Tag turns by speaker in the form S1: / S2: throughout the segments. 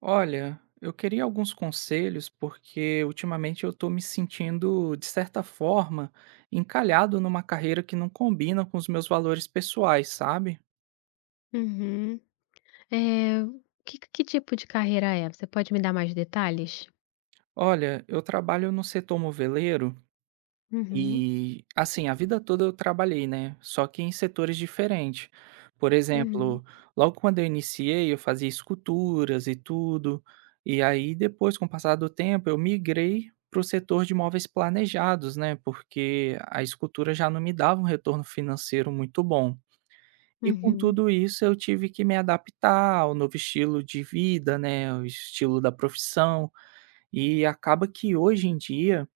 S1: Olha, eu queria alguns conselhos porque ultimamente eu estou me sentindo, de certa forma, encalhado numa carreira que não combina com os meus valores pessoais, sabe?
S2: Uhum. é que tipo de carreira é? Você pode me dar mais detalhes?
S1: Olha, eu trabalho no setor moveleiro.
S2: Uhum,
S1: E, assim, a vida toda eu trabalhei, né, só que em setores diferentes. Por
S2: uhum,
S1: exemplo, logo quando eu iniciei, eu fazia esculturas e tudo, e aí depois, com o passar do tempo, eu migrei para o setor de móveis planejados, né, porque a escultura já não me dava um retorno financeiro muito bom. E com
S2: uhum,
S1: tudo isso, eu tive que me adaptar ao novo estilo de vida, né, o estilo da profissão, e acaba que hoje em dia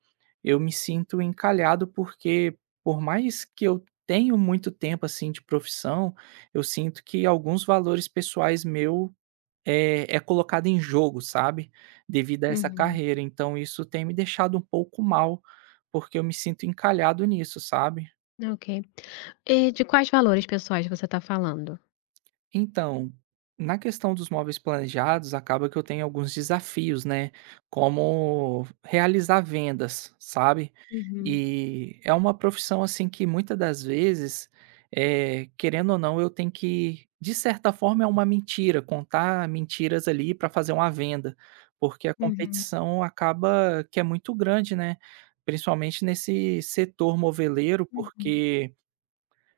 S1: eu me sinto encalhado, porque por mais que eu tenho muito tempo, assim, de profissão, eu sinto que alguns valores pessoais meu é colocado em jogo, sabe, devido a essa
S2: uhum.
S1: carreira. Então isso tem me deixado um pouco mal, porque eu me sinto encalhado nisso, sabe.
S2: Ok. De quais valores pessoais você está falando?
S1: Então, na questão dos móveis planejados, acaba que eu tenho alguns desafios, né? Como realizar vendas, sabe?
S2: Uhum,
S1: E é uma profissão assim que muitas das vezes, querendo ou não, eu tenho que, de certa forma, é uma mentira, contar mentiras ali para fazer uma venda, porque a
S2: uhum,
S1: competição acaba que é muito grande, né? Principalmente nesse setor moveleiro,
S2: uhum.
S1: porque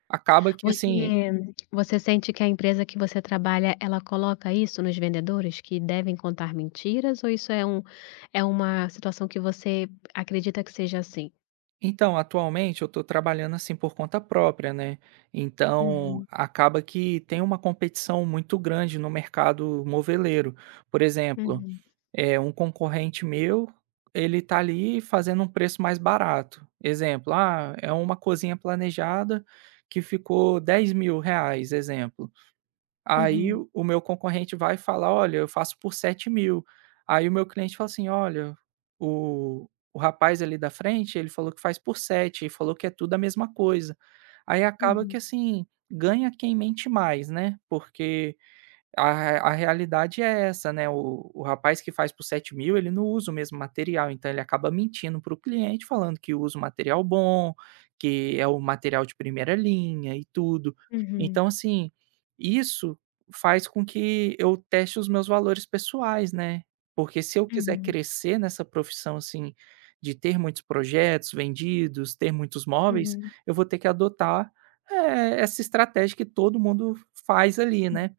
S1: acaba que assim.
S2: Você você sente que a empresa que você trabalha, ela coloca isso nos vendedores, que devem contar mentiras, ou isso é uma situação que você acredita que seja assim?
S1: Então, atualmente eu estou trabalhando, assim, por conta própria, né, então
S2: Uhum,
S1: acaba que tem uma competição muito grande no mercado moveleiro. Por exemplo,
S2: uhum,
S1: é um concorrente meu, ele tá ali fazendo um preço mais barato. Exemplo: "Ah, é uma cozinha planejada que ficou 10 mil reais, exemplo." Aí
S2: uhum,
S1: o meu concorrente vai falar, "Olha, eu faço por 7 mil." Aí o meu cliente fala assim: "Olha, o o rapaz ali da frente, ele falou que faz por 7, e falou que é tudo a mesma coisa". Aí acaba que,
S2: uhum,
S1: assim, ganha quem mente mais, né, porque a realidade é essa, né, o rapaz que faz por 7 mil ele não usa o mesmo material, então ele acaba mentindo para o cliente falando que usa um material bom, que é o material de primeira linha e tudo.
S2: uhum,
S1: Então assim, isso faz com que eu teste os meus valores pessoais, né, porque se eu quiser
S2: uhum,
S1: crescer nessa profissão, assim, de ter muitos projetos vendidos, ter muitos móveis,
S2: uhum.
S1: eu vou ter que adotar, essa estratégia que todo mundo faz ali, né.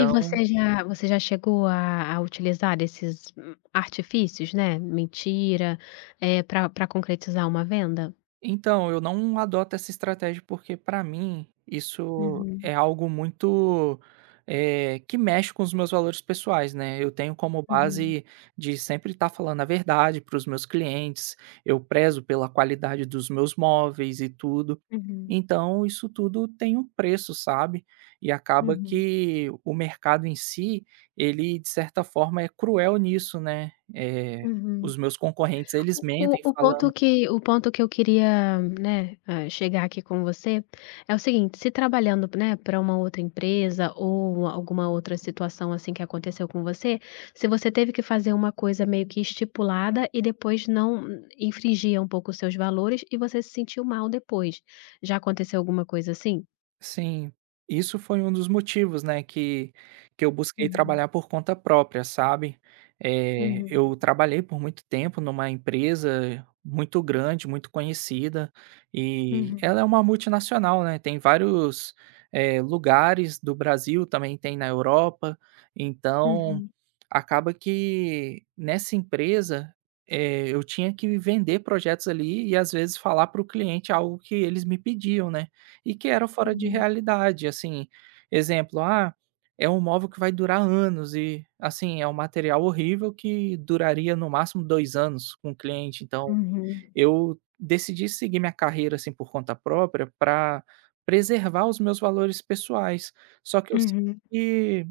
S2: E você já chegou a utilizar esses, artifícios, né, mentira, para pra concretizar uma venda?
S1: então, eu não adoto essa estratégia, porque para mim isso
S2: Uhum,
S1: é algo muito, que mexe com os meus valores pessoais, né. Eu tenho como
S2: uhum,
S1: base de sempre estar falando a verdade para os meus clientes, eu prezo pela qualidade dos meus móveis e tudo.
S2: uhum,
S1: Então isso tudo tem um preço, sabe. E acaba
S2: uhum,
S1: que o mercado em si, ele de certa forma é cruel nisso, né.
S2: uhum.
S1: Os meus concorrentes eles mentem
S2: O o
S1: falando.
S2: ponto que o ponto que eu queria, né, chegar aqui com você é o seguinte, se trabalhando, né, pra uma outra empresa ou alguma outra situação, assim, que aconteceu com você, se você teve que fazer uma coisa meio que estipulada e depois não infringia um pouco os seus valores e você se sentiu mal depois. Já aconteceu alguma coisa assim?
S1: Sim, isso foi um dos motivos, né, que eu busquei
S2: Uhum,
S1: trabalhar por conta própria, sabe.
S2: uhum,
S1: Eu trabalhei por muito tempo numa empresa muito grande, muito conhecida, e
S2: uhum,
S1: ela é uma multinacional, né, tem vários, lugares do Brasil, também tem na Europa, então
S2: uhum,
S1: acaba que nessa empresa, eu tinha que vender projetos ali e às vezes falar para o cliente algo que eles me pediam, né, e que era fora de
S2: uhum,
S1: realidade, assim, exemplo, é um móvel que vai durar anos e, assim, é um material horrível que duraria no máximo 2 anos com o cliente, então
S2: uhum,
S1: eu decidi seguir minha carreira, assim, por conta própria para preservar os meus valores pessoais, só que eu sinto
S2: uhum,
S1: que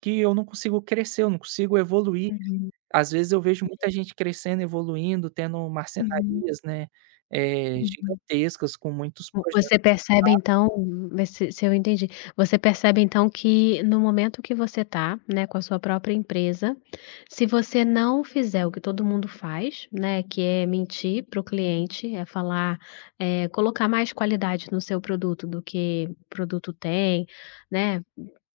S1: que eu não consigo crescer, eu não consigo evoluir.
S2: uhum,
S1: Às vezes eu vejo muita gente crescendo, evoluindo, tendo
S2: uhum,
S1: marcenarias, né,
S2: uhum.
S1: gigantescas com muitos
S2: Vo
S1: projetos.
S2: você percebe então, vê se eu entendi. Você percebe então que no momento que você tá, né, com a sua própria empresa, se você não fizer o que todo mundo faz, né, que é mentir para o cliente, é falar, colocar mais qualidade no seu produto do que o produto tem, né,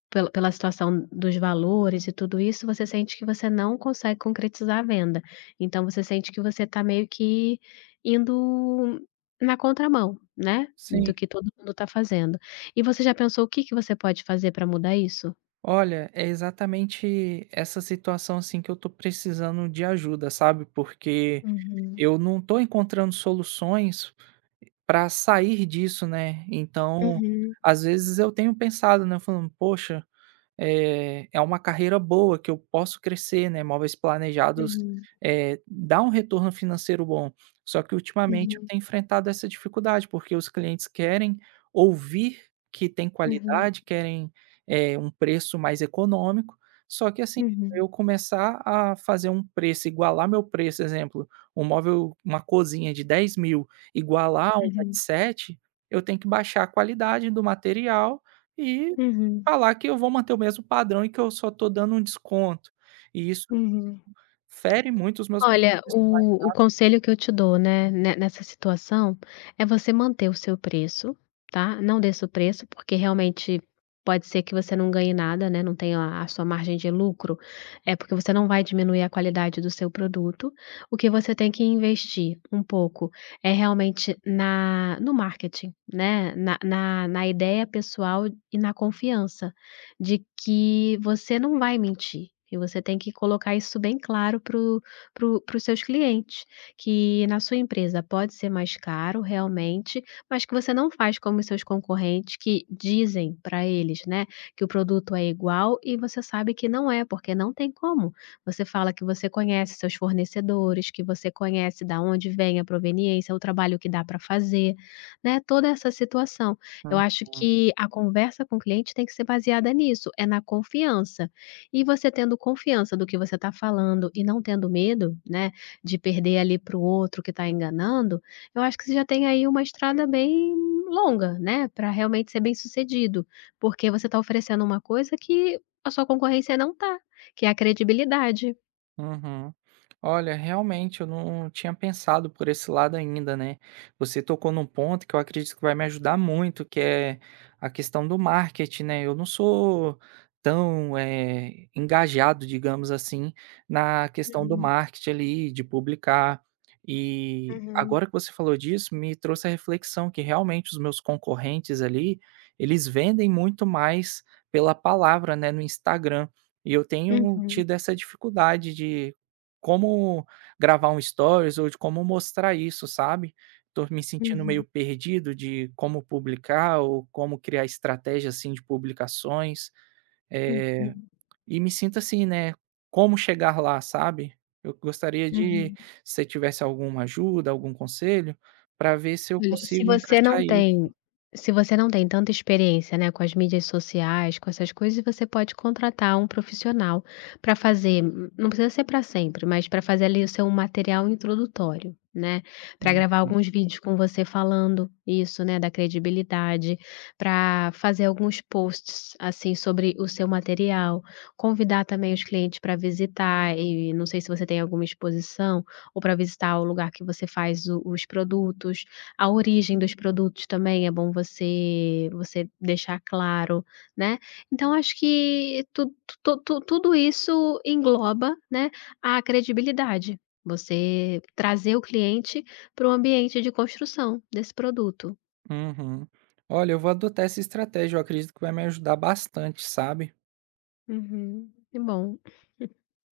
S2: pela situação dos valores e tudo isso, você sente que você não consegue concretizar a venda. Então você sente que você tá meio que indo na contramão, né?
S1: Sim.
S2: Do que todo mundo está fazendo. E você já pensou o que que você pode fazer para mudar isso?
S1: Olha, é exatamente essa situação, assim, que eu tô precisando de ajuda, sabe, porque
S2: Uhum,
S1: eu não tô encontrando soluções para sair disso, né, então,
S2: uhum,
S1: às vezes eu tenho pensado, né, falando: "Poxa, é uma carreira boa que eu posso crescer, né, imóveis planejados,
S2: uhum,
S1: dá um retorno financeiro bom. Só que ultimamente eu
S2: uhum,
S1: tenho enfrentado essa dificuldade, porque os clientes querem ouvir que tem
S2: uhum,
S1: qualidade, querem, um preço mais econômico, só que assim,
S2: uhum,
S1: eu começar a fazer um preço, igualar meu preço, exemplo, um móvel uma cozinha de 10 mil igualar a uma de
S2: uhum,
S1: 7, eu tenho que baixar a qualidade do material e
S2: uhum,
S1: falar que eu vou manter o mesmo padrão e que eu só tô dando um desconto, e isso
S2: uhum.
S1: fere muito os meus valores
S2: Olha,
S1: pessoais.
S2: o conselho que eu te dou, né, ne nessa situação, é você manter o seu preço, tá, não desça o preço, porque realmente pode ser que você não ganhe nada, né, não tenha a sua margem de lucro, é porque você não vai diminuir a qualidade do seu produto. O que você tem que investir um pouco é realmente na no marketing, né, na ideia pessoal e na confiança de que você não vai mentir, e você tem que colocar isso bem claro para os seus clientes, que na sua empresa pode ser mais caro realmente, mas que você não faz como os seus concorrentes que dizem para eles, né, que o produto é igual e você sabe que não é, porque não tem como. Você fala que você conhece seus fornecedores, que você conhece da onde vem a proveniência, o trabalho que dá para fazer, né, toda essa situação. Eu acho
S1: Uhum.
S2: que a conversa com o cliente tem que ser baseada nisso, é na confiança. E você tendo confiança do que você está falando e não tendo medo, né, de perder ali para o outro que está enganando, eu acho que você já tem aí uma estrada bem longa, né, para realmente ser bem-sucedido, porque você está oferecendo uma coisa que a sua concorrência não tá, que é a credibilidade.
S1: Uhum. Olha, realmente eu não tinha pensado por esse lado ainda, né? Você tocou num ponto que eu acredito que vai me ajudar muito, que é a questão do marketing, né? Eu não sou tão engajado, digamos assim, na questão do
S2: Uhum,
S1: marketing ali, de publicar. E
S2: uhum,
S1: agora que você falou disso, me trouxe a reflexão que realmente os meus concorrentes ali, eles vendem muito mais pela palavra, né, no Instagram. E eu tenho
S2: uhum,
S1: tido essa dificuldade de como gravar um stories ou de como mostrar isso, sabe. Tô me sentindo meio
S2: uhum,
S1: perdido de como publicar ou como criar estratégia, assim, de publicações,
S2: uhum,
S1: eh,
S2: uhum,
S1: e me sinto assim, né, como chegar lá, sabe. Eu gostaria de
S2: uhum.
S1: se você tivesse alguma ajuda, algum conselho, para ver se eu
S2: Olha, se
S1: consigo
S2: você
S1: encaixar
S2: não
S1: isso.
S2: tem se você não tem tanta experiência, né, com as mídias sociais, com essas coisas, você pode contratar um profissional para fazer não precisa ser para sempre, mas para fazer ali o seu material introdutório, né, para gravar alguns vídeos com você falando isso, né, da credibilidade, para fazer alguns posts, assim, sobre o seu material, convidar também os clientes para visitar e não sei se você tem alguma exposição, ou para visitar o lugar que você faz o os produtos. A origem dos produtos também é bom você deixar claro, né. Então acho que tu tu tu tudo isso engloba, né, a credibilidade, você trazer o cliente para o ambiente de construção desse produto.
S1: Uhum. Olha, eu vou adotar essa estratégia, eu acredito que vai me ajudar bastante, sabe.
S2: Uhum, que bom.